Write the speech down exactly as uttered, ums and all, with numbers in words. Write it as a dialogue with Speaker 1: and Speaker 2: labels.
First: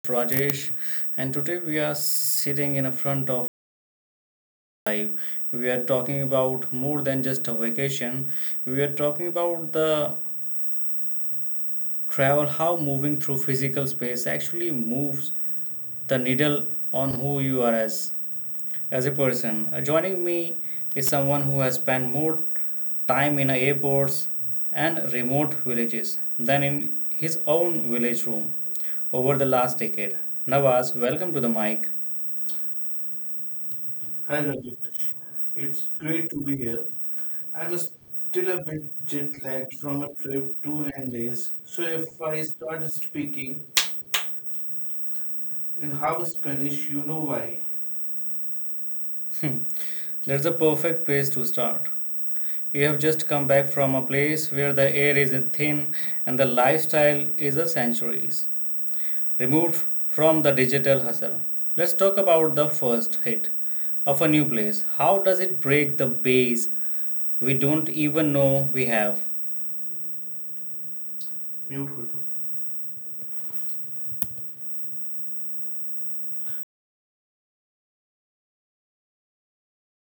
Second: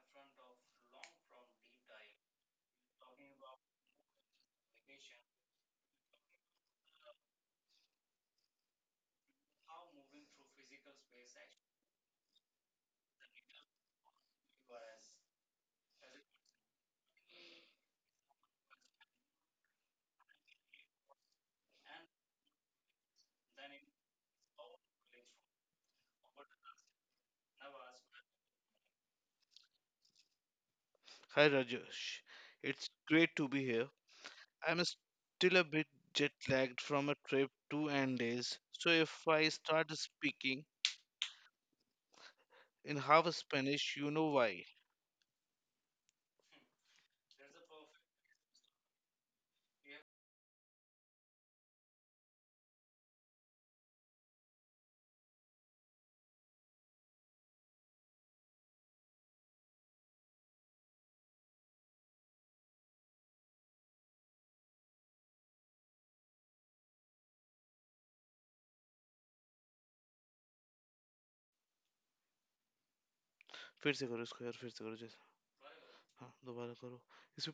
Speaker 1: Rajesh, and today we are sitting in a front of life. We are talking about more than just a vacation. We are talking about the travel, how moving through physical space actually moves the needle on who you are as as a person. Uh, joining me is someone who has spent more time in airports and remote villages than in his own village room over the last decade. Nawaz, welcome to the mic.
Speaker 2: Hi Rajesh,
Speaker 1: Hi
Speaker 2: it's great to
Speaker 1: Rajesh,
Speaker 2: be here.
Speaker 1: it's great to be
Speaker 2: I'm
Speaker 1: here.
Speaker 2: still a
Speaker 1: I'm
Speaker 2: bit jet
Speaker 1: still a bit
Speaker 2: lagged from a
Speaker 1: jet
Speaker 2: trip
Speaker 1: lagged
Speaker 2: to
Speaker 1: from a trip
Speaker 2: Andes,
Speaker 1: to
Speaker 2: so if
Speaker 1: Andes,
Speaker 2: I
Speaker 1: so
Speaker 2: start
Speaker 1: if I start
Speaker 2: speaking
Speaker 1: speaking
Speaker 2: in half
Speaker 1: in half
Speaker 2: Spanish, you know
Speaker 1: Spanish, you
Speaker 2: why.
Speaker 1: know why. Hmm. That's a perfect place to start. You have just come back from a place where the air is thin and the lifestyle is a centuries removed from the digital hustle. Let's talk about the first hit of a new place. How does it break the base we don't even know we have
Speaker 2: फिर से करो इसको यार फिर से करो जैसे हाँ दोबारा करो